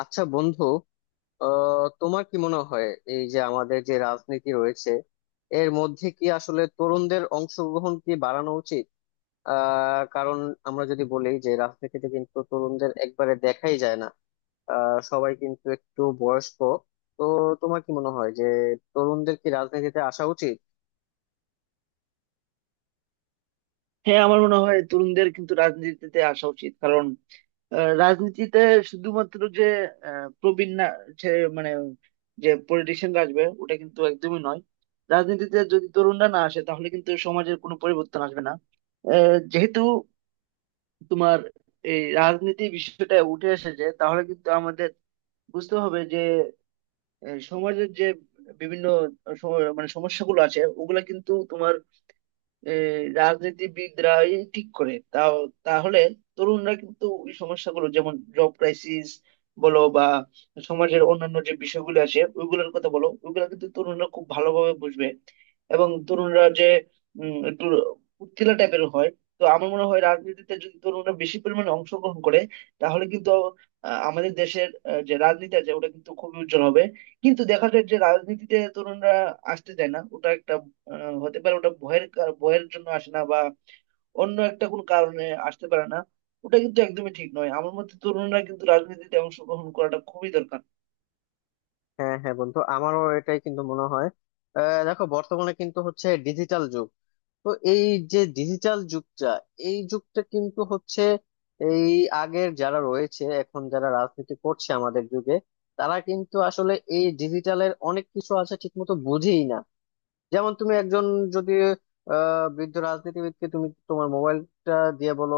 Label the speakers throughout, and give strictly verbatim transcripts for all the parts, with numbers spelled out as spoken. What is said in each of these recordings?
Speaker 1: আচ্ছা বন্ধু, আহ তোমার কি মনে হয়, এই যে আমাদের যে রাজনীতি রয়েছে এর মধ্যে কি আসলে তরুণদের অংশগ্রহণ কি বাড়ানো উচিত? আহ কারণ আমরা যদি বলি যে রাজনীতিতে কিন্তু তরুণদের একবারে দেখাই যায় না, আহ সবাই কিন্তু একটু বয়স্ক। তো তোমার কি মনে হয় যে তরুণদের কি রাজনীতিতে আসা উচিত?
Speaker 2: হ্যাঁ, আমার মনে হয় তরুণদের কিন্তু রাজনীতিতে আসা উচিত। কারণ আহ, রাজনীতিতে শুধুমাত্র যে আহ, প্রবীণ না, যে মানে যে পলিটিশিয়ানরা আসবে ওটা কিন্তু একদমই নয়। রাজনীতিতে যদি তরুণরা না আসে তাহলে কিন্তু সমাজের কোনো পরিবর্তন আসবে না। আহ, যেহেতু তোমার এই রাজনীতি বিষয়টা উঠে এসেছে তাহলে কিন্তু আমাদের বুঝতে হবে যে আহ, সমাজের যে বিভিন্ন সম- মানে সমস্যাগুলো আছে ওগুলা কিন্তু তোমার, এ, রাজনীতিবিদরা এই রাজনীতিবিদরাই ঠিক করে তাও। তাহলে তরুণরা কিন্তু ওই সমস্যাগুলো, যেমন জব ক্রাইসিস বলো বা সমাজের অন্যান্য যে বিষয়গুলো আছে ওইগুলোর কথা বলো, ওইগুলো কিন্তু তরুণরা খুব ভালোভাবে বুঝবে। এবং তরুণরা যে উম, একটু উত্তেলা টাইপের হয়। তো আমার মনে হয়, রাজনীতিতে যদি তরুণরা বেশি পরিমাণে অংশগ্রহণ করে তাহলে কিন্তু আহ, আমাদের দেশের আহ, যে রাজনীতি আছে ওটা কিন্তু খুবই উজ্জ্বল হবে। কিন্তু দেখা যায় যে রাজনীতিতে তরুণরা আসতে চায় না। ওটা একটা আহ, হতে পারে ওটা ভয়ের, কার- ভয়ের জন্য আসে না, বা অন্য একটা কোনো কারণে আসতে পারে না। ওটা কিন্তু একদমই ঠিক নয়। আমার মতে তরুণরা কিন্তু রাজনীতিতে অংশগ্রহণ করাটা খুবই দরকার।
Speaker 1: হ্যাঁ হ্যাঁ বন্ধু, আমারও এটাই কিন্তু মনে হয়। আহ দেখো, বর্তমানে কিন্তু হচ্ছে ডিজিটাল যুগ। তো এই যে ডিজিটাল যুগটা, এই যুগটা কিন্তু হচ্ছে এই, আগের যারা রয়েছে এখন যারা রাজনীতি করছে আমাদের যুগে, তারা কিন্তু আসলে এই ডিজিটালের অনেক কিছু আছে ঠিক মতো বুঝেই না। যেমন তুমি একজন যদি আহ বৃদ্ধ রাজনীতিবিদকে তুমি তোমার মোবাইলটা দিয়ে বলো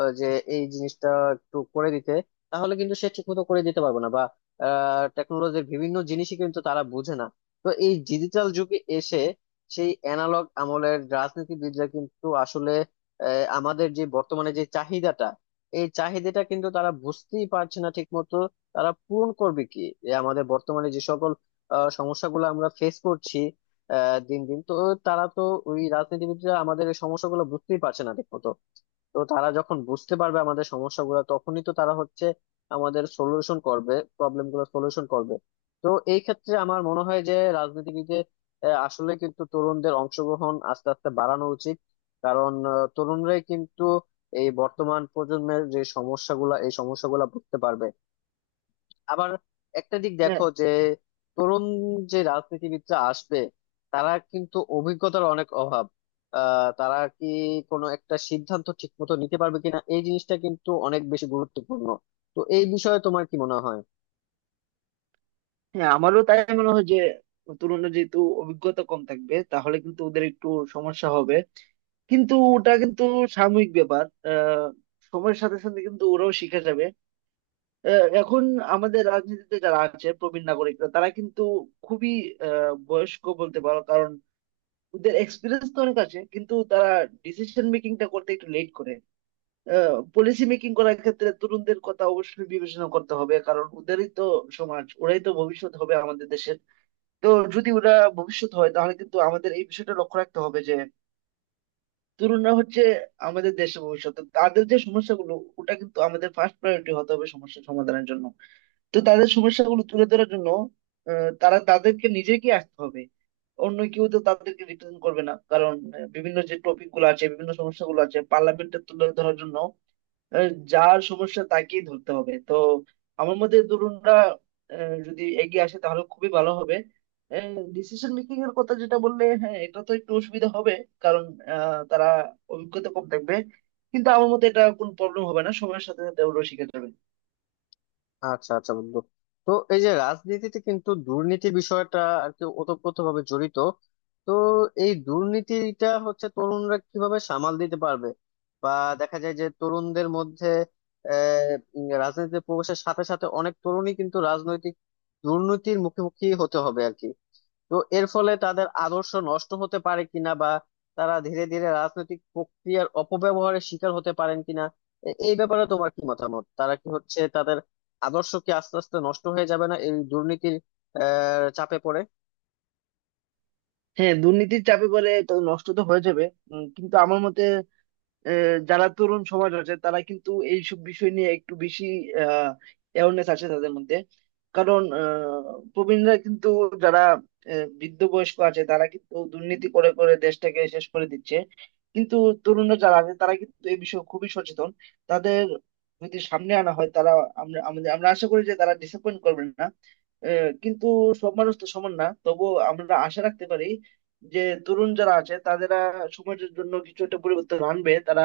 Speaker 1: আহ, যে এই জিনিসটা একটু করে দিতে, তাহলে কিন্তু সে ঠিকমতো করে দিতে পারবে না, বা টেকনোলজির বিভিন্ন জিনিসই কিন্তু তারা বুঝে না। তো এই ডিজিটাল যুগে এসে সেই অ্যানালগ আমলের রাজনীতিবিদরা কিন্তু আসলে আহ, আমাদের যে বর্তমানে যে চাহিদাটা, এই চাহিদাটা কিন্তু তারা বুঝতেই পারছে না ঠিকমতো। তারা পূরণ করবে কি, যে আমাদের বর্তমানে যে সকল আহ, সমস্যাগুলো আমরা ফেস করছি আহ দিন দিন, তো তারা তো, ওই রাজনীতিবিদরা আমাদের এই সমস্যাগুলো বুঝতেই পারছে না ঠিক মতো। তো তারা যখন বুঝতে পারবে আমাদের সমস্যাগুলো তখনই তো তারা হচ্ছে আমাদের সলিউশন করবে, প্রবলেম গুলো সলিউশন করবে। তো এই ক্ষেত্রে আমার মনে হয় যে রাজনীতিবিদে আহ, আসলে কিন্তু তরুণদের অংশগ্রহণ আস্তে আস্তে বাড়ানো উচিত। কারণ আহ, তরুণরাই কিন্তু এই বর্তমান প্রজন্মের যে সমস্যাগুলা, এই সমস্যাগুলা বুঝতে পারবে। আবার একটা দিক
Speaker 2: হ্যাঁ,
Speaker 1: দেখো যে তরুণ যে রাজনীতিবিদরা আসবে, তারা কিন্তু অভিজ্ঞতার অনেক অভাব। আহ তারা কি কোনো একটা সিদ্ধান্ত ঠিক মতো নিতে পারবে কিনা, এই জিনিসটা কিন্তু অনেক বেশি গুরুত্বপূর্ণ। তো এই বিষয়ে তোমার কি মনে হয়?
Speaker 2: হ্যাঁ, আমারও তাই মনে হয় যে তরুণরা যেহেতু অভিজ্ঞতা কম থাকবে তাহলে কিন্তু ওদের একটু সমস্যা হবে, কিন্তু ওটা কিন্তু সাময়িক ব্যাপার। আহ সময়ের সাথে সাথে কিন্তু ওরাও শিখে যাবে। আহ, এখন আমাদের রাজনীতিতে যারা আছে প্রবীণ নাগরিকরা তারা কিন্তু খুবই আহ বয়স্ক বলতে পারো। কারণ ওদের এক্সপিরিয়েন্স তো অনেক আছে, কিন্তু তারা ডিসিশন মেকিংটা করতে একটু লেট করে। পলিসি মেকিং করার ক্ষেত্রে তরুণদের কথা অবশ্যই বিবেচনা করতে হবে, কারণ ওদেরই তো সমাজ, ওরাই তো ভবিষ্যৎ হবে আমাদের দেশের। তো যদি ওরা ভবিষ্যৎ হয় তাহলে কিন্তু আমাদের এই বিষয়টা লক্ষ্য রাখতে হবে যে তরুণরা হচ্ছে আমাদের দেশের ভবিষ্যৎ। তো তাদের যে সমস্যাগুলো, ওটা কিন্তু আমাদের ফার্স্ট প্রায়োরিটি হতে হবে সমস্যা সমাধানের জন্য। তো তাদের সমস্যাগুলো তুলে ধরার জন্য আহ, তারা তাদেরকে নিজেকে আসতে হবে। অন্য কেউ তো তাদেরকে রিপ্রেজেন্ট করবে না। কারণ আহ, বিভিন্ন যে টপিক গুলো আছে, বিভিন্ন সমস্যাগুলো আছে পার্লামেন্টে তুলে ধরার জন্য আহ, যার সমস্যা তাকেই ধরতে হবে। তো আমার মতে তরুণরা আহ, যদি এগিয়ে আসে তাহলে খুবই ভালো হবে। ডিসিশন মেকিং এর কথা যেটা বললে, হ্যাঁ, এটা তো একটু অসুবিধা হবে। কারণ আহ, তারা অভিজ্ঞতা কম থাকবে। কিন্তু আমার মতে এটা কোনো প্রবলেম হবে না, সময়ের সাথে সাথে ওগুলো শিখে যাবে।
Speaker 1: আচ্ছা আচ্ছা বন্ধু, তো এই যে রাজনীতিতে কিন্তু দুর্নীতি বিষয়টা আর কি ওতপ্রোতভাবে জড়িত। তো এই দুর্নীতিটা হচ্ছে তরুণরা কিভাবে সামাল দিতে পারবে? বা দেখা যায় যে তরুণদের মধ্যে আহ উম, রাজনীতিতে প্রবেশের সাথে সাথে অনেক তরুণই কিন্তু রাজনৈতিক দুর্নীতির মুখোমুখি হতে হবে আর কি। তো এর ফলে তাদের আদর্শ নষ্ট হতে পারে কিনা, বা তারা ধীরে ধীরে রাজনৈতিক প্রক্রিয়ার অপব্যবহারের শিকার হতে পারেন কিনা, এ- এই ব্যাপারে তোমার কি মতামত? তারা কি হচ্ছে তাদের আদর্শ কি আস্তে আস্তে নষ্ট হয়ে যাবে না এই দুর্নীতির আহ চাপে পড়ে?
Speaker 2: হ্যাঁ, দুর্নীতির চাপে বলে তো নষ্ট তো হয়ে যাবে। উম, কিন্তু আমার মতে আহ, যারা তরুণ সমাজ আছে তারা কিন্তু এইসব বিষয় নিয়ে একটু বেশি অ্যাওয়ারনেস আছে তাদের মধ্যে। কারণ আহ, প্রবীণরা কিন্তু যারা আহ, বৃদ্ধ বয়স্ক আছে তারা কিন্তু দুর্নীতি করে করে দেশটাকে শেষ করে দিচ্ছে। কিন্তু তরুণরা যারা আছে তারা কিন্তু এই বিষয়ে খুবই সচেতন। তাদের যদি সামনে আনা হয় তারা আমরা আমাদের আমরা আশা করি যে তারা ডিসঅ্যাপয়েন্ট করবেন না। আহ, কিন্তু সব মানুষ তো সমান না, তবুও আমরা আশা রাখতে পারি যে তরুণ যারা আছে তারা সমাজের জন্য কিছু একটা পরিবর্তন আনবে। তারা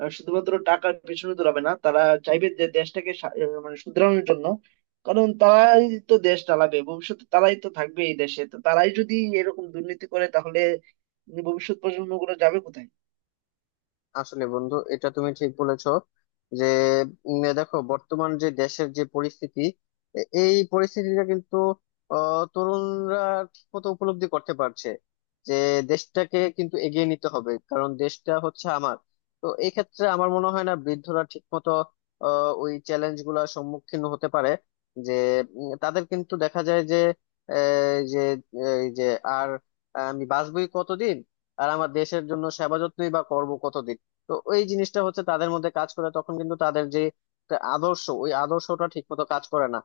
Speaker 2: আহ, শুধুমাত্র টাকার পেছনে দৌড়াবে না। তারা চাইবে যে দেশটাকে সা- আহ, মানে শুধরানোর জন্য। কারণ তারাই তো দেশ চালাবে ভবিষ্যতে, তারাই তো থাকবে এই দেশে। তো তারাই যদি এরকম দুর্নীতি করে তাহলে ভবিষ্যৎ প্রজন্ম গুলো যাবে কোথায়?
Speaker 1: আসলে বন্ধু, এটা তুমি ঠিক বলেছো যে উম, দেখো, বর্তমান যে দেশের যে পরিস্থিতি, এ- এই পরিস্থিতিটা কিন্তু আহ, তরুণরা ঠিকমতো উপলব্ধি করতে পারছে যে দেশটাকে কিন্তু এগিয়ে নিতে হবে কারণ দেশটা হচ্ছে আমার। তো এই ক্ষেত্রে আমার মনে হয় না বৃদ্ধরা ঠিকমতো আহ, ওই চ্যালেঞ্জ গুলা সম্মুখীন হতে পারে। যে উম, তাদের কিন্তু দেখা যায় যে আহ, যে এই যে আর আমি বাঁচবই কতদিন, আর আমার দেশের জন্য সেবা যত্নই বা করবো কতদিন। তো ওই জিনিসটা হচ্ছে তাদের মধ্যে কাজ করে, তখন কিন্তু তাদের যে একটা আদর্শ, ওই আদর্শটা ঠিক মতো কাজ করে না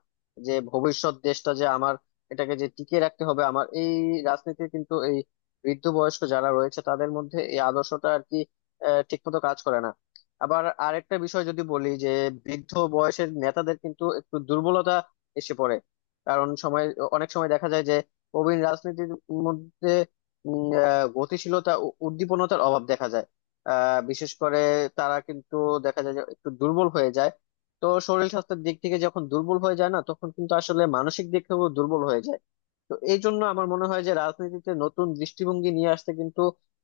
Speaker 1: যে ভবিষ্যৎ দেশটা যে আমার, এটাকে যে টিকিয়ে রাখতে হবে। আমার এই রাজনীতি কিন্তু এই বৃদ্ধ বয়স্ক যারা রয়েছে তাদের মধ্যে এই আদর্শটা আর কি আহ, ঠিক মতো কাজ করে না। আবার আরেকটা বিষয় যদি বলি যে বৃদ্ধ বয়সের নেতাদের কিন্তু একটু দুর্বলতা এসে পড়ে। কারণ সময়, অনেক সময় দেখা যায় যে প্রবীণ রাজনীতির মধ্যে উম, আহ, গতিশীলতা ও উদ্দীপনতার অভাব দেখা যায়। আহ বিশেষ করে তারা কিন্তু দেখা যায় যে একটু দুর্বল হয়ে যায়। তো শরীর স্বাস্থ্যের দিক থেকে যখন দুর্বল হয়ে যায় না, তখন কিন্তু আসলে মানসিক দিক থেকেও দুর্বল হয়ে যায়। তো এই জন্য আমার মনে হয় যে রাজনীতিতে নতুন দৃষ্টিভঙ্গি নিয়ে আসতে কিন্তু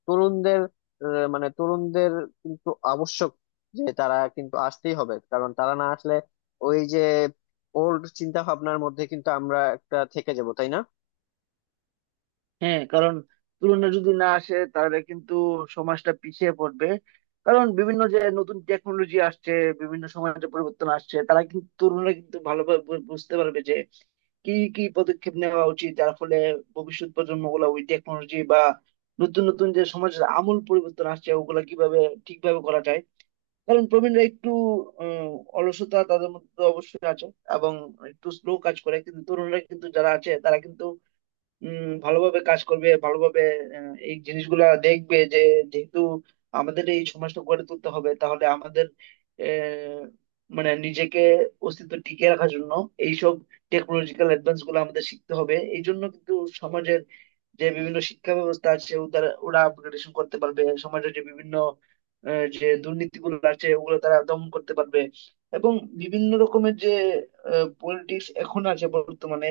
Speaker 1: তরুণদের, আহ, মানে তরুণদের কিন্তু আবশ্যক, যে তারা কিন্তু আসতেই হবে। কারণ তারা না আসলে ওই যে ওল্ড চিন্তা ভাবনার মধ্যে কিন্তু আমরা একটা থেকে যাব, তাই না?
Speaker 2: হ্যাঁ, কারণ তরুণরা যদি না আসে তাহলে কিন্তু সমাজটা পিছিয়ে পড়বে। কারণ বিভিন্ন যে নতুন টেকনোলজি আসছে, বিভিন্ন সমাজে পরিবর্তন আসছে, তারা কিন্তু তরুণরা কিন্তু ভালোভাবে বু- বুঝতে পারবে যে কি কি পদক্ষেপ নেওয়া উচিত, যার ফলে ভবিষ্যৎ প্রজন্ম গুলা ওই টেকনোলজি বা নতুন নতুন যে সমাজের আমূল পরিবর্তন আসছে ওগুলা কিভাবে ঠিকভাবে করা যায়। কারণ প্রবীণরা একটু উম, অলসতা তাদের মধ্যে তো অবশ্যই আছে, এবং একটু স্লো কাজ করে। কিন্তু তরুণরা কিন্তু যারা আছে তারা কিন্তু উম ভালোভাবে কাজ করবে, ভালোভাবে আহ, এই জিনিসগুলা দেখবে। যে যেহেতু আমাদের এই সমাজটা গড়ে তুলতে হবে, তাহলে আমাদের আহ, মানে নিজেকে অস্তিত্ব টিকিয়ে রাখার জন্য এইসব টেকনোলজিক্যাল অ্যাডভান্স গুলো আমাদের শিখতে হবে। এই জন্য কিন্তু সমাজের যে বিভিন্ন শিক্ষা ব্যবস্থা আছে ও তারা ওরা আপগ্রেডেশন করতে পারবে। সমাজের যে বিভিন্ন আহ, যে দুর্নীতিগুলো আছে ওগুলো তারা দমন করতে পারবে। এবং বিভিন্ন রকমের যে পলিটিক্স এখন আছে বর্তমানে,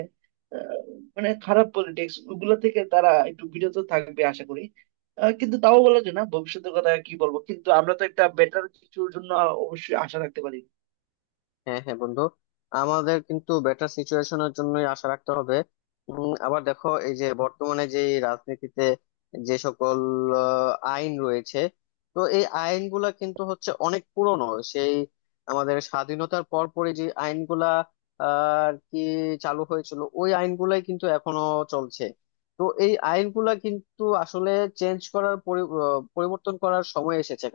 Speaker 2: মানে খারাপ পলিটিক্স ওগুলা থেকে তারা একটু বিরত থাকবে আশা করি। আহ, কিন্তু তাও বলা যায় না ভবিষ্যতের কথা কি বলবো, কিন্তু আমরা তো একটা বেটার কিছুর জন্য অবশ্যই আশা রাখতে পারি।
Speaker 1: হ্যাঁ হ্যাঁ বন্ধু, আমাদের কিন্তু বেটার সিচুয়েশনের জন্যই আশা রাখতে হবে। উম, আবার দেখো, এই যে বর্তমানে যে রাজনীতিতে যে সকল আহ, আইন রয়েছে, তো এই আইনগুলা কিন্তু হচ্ছে অনেক পুরনো। সেই আমাদের স্বাধীনতার পরপরই যে আইনগুলা আহ, আর কি চালু হয়েছিল, ওই আইনগুলাই কিন্তু এখনো চলছে। তো এই আইনগুলা কিন্তু আসলে চেঞ্জ করার পরি- আহ, পরিবর্তন করার সময় এসেছে।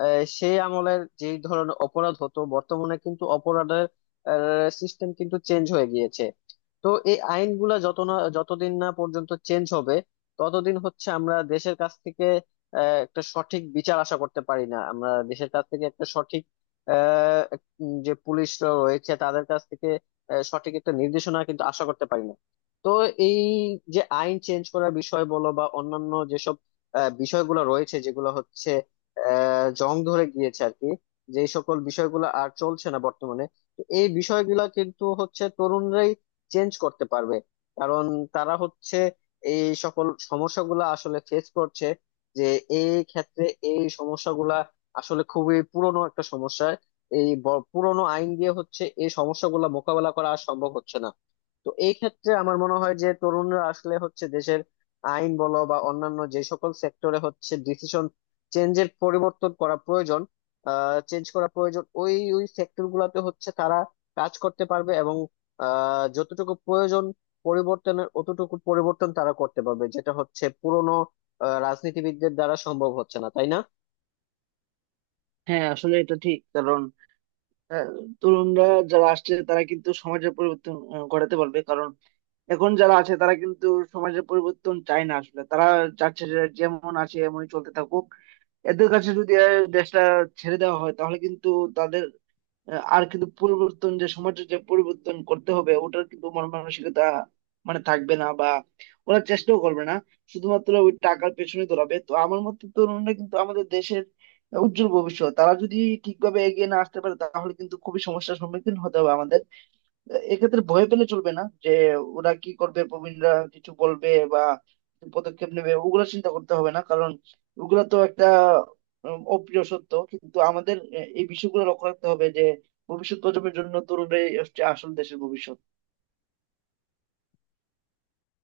Speaker 1: আহ, সেই আমলের যে ধরনের অপরাধ হতো, বর্তমানে কিন্তু অপরাধের সিস্টেম কিন্তু চেঞ্জ হয়ে গিয়েছে। তো এই আইনগুলা যত না, যতদিন না পর্যন্ত চেঞ্জ হবে ততদিন হচ্ছে আমরা দেশের কাছ থেকে আহ, একটা সঠিক বিচার আশা করতে পারি না। আমরা দেশের কাছ থেকে একটা সঠিক, আহ, এক- উম, যে পুলিশ রয়েছে তাদের কাছ থেকে আহ, সঠিক একটা নির্দেশনা কিন্তু আশা করতে পারি না। তো এই যে আইন চেঞ্জ করার বিষয় বলো বা অন্যান্য যেসব আহ, বিষয়গুলো রয়েছে যেগুলো হচ্ছে আহ জং ধরে গিয়েছে আর কি, যে সকল বিষয়গুলো আর চলছে না বর্তমানে। তো এই বিষয়গুলো কিন্তু হচ্ছে তরুণরাই চেঞ্জ করতে পারবে। কারণ তারা হচ্ছে এই সকল সমস্যাগুলো আসলে ফেস করছে। যে এই ক্ষেত্রে এই সমস্যাগুলা আসলে খুবই পুরনো একটা সমস্যা। এই ব- পুরনো আইন দিয়ে হচ্ছে এই সমস্যাগুলো মোকাবেলা করা আর সম্ভব হচ্ছে না। তো এই ক্ষেত্রে আমার মনে হয় যে তরুণরা আসলে হচ্ছে দেশের আইন বলো বা অন্যান্য যে সকল সেক্টরে হচ্ছে ডিসিশন চেঞ্জের পরিবর্তন করা প্রয়োজন, চেঞ্জ করা প্রয়োজন। ওই ওই সেক্টর গুলাতে হচ্ছে তারা কাজ করতে পারবে এবং আহ, যতটুকু প্রয়োজন পরিবর্তনের অতটুকু পরিবর্তন তারা করতে পারবে, যেটা হচ্ছে পুরনো রাজনীতিবিদদের দ্বারা সম্ভব হচ্ছে না, তাই না?
Speaker 2: হ্যাঁ, আসলে এটা ঠিক। কারণ আহ, তরুণরা যারা আসছে তারা কিন্তু সমাজের পরিবর্তন আহ, ঘটাতে পারবে। কারণ এখন যারা আছে তারা কিন্তু সমাজের পরিবর্তন চায় না। আসলে তারা চাচ্ছে যে যেমন আছে এমনই চলতে থাকুক। এদের কাছে যদি আহ, দেশটা ছেড়ে দেওয়া হয় তাহলে কিন্তু তাদের আহ, আর কিন্তু পরিবর্তন যে সমাজের যে পরিবর্তন করতে হবে ওটার কিন্তু মন মানসিকতা মানে থাকবে না, বা ওরা চেষ্টাও করবে না, শুধুমাত্র ওই টাকার পেছনে দৌড়াবে। তো আমার মতে তরুণরা কিন্তু আমাদের দেশের উজ্জ্বল ভবিষ্যৎ। তারা যদি ঠিকভাবে এগিয়ে না আসতে পারে তাহলে কিন্তু খুবই সমস্যার সম্মুখীন হতে হবে আমাদের। এক্ষেত্রে ভয় পেলে চলবে না যে ওরা কি করবে, প্রবীণরা কিছু বলবে বা কি পদক্ষেপ নেবে, ওগুলো চিন্তা করতে হবে না। কারণ ওগুলো তো একটা উম, অপ্রিয় সত্য। কিন্তু আমাদের এ- এই বিষয়গুলো লক্ষ্য রাখতে হবে যে ভবিষ্যৎ প্রজন্মের জন্য তরুণরাই হচ্ছে আসল দেশের ভবিষ্যৎ।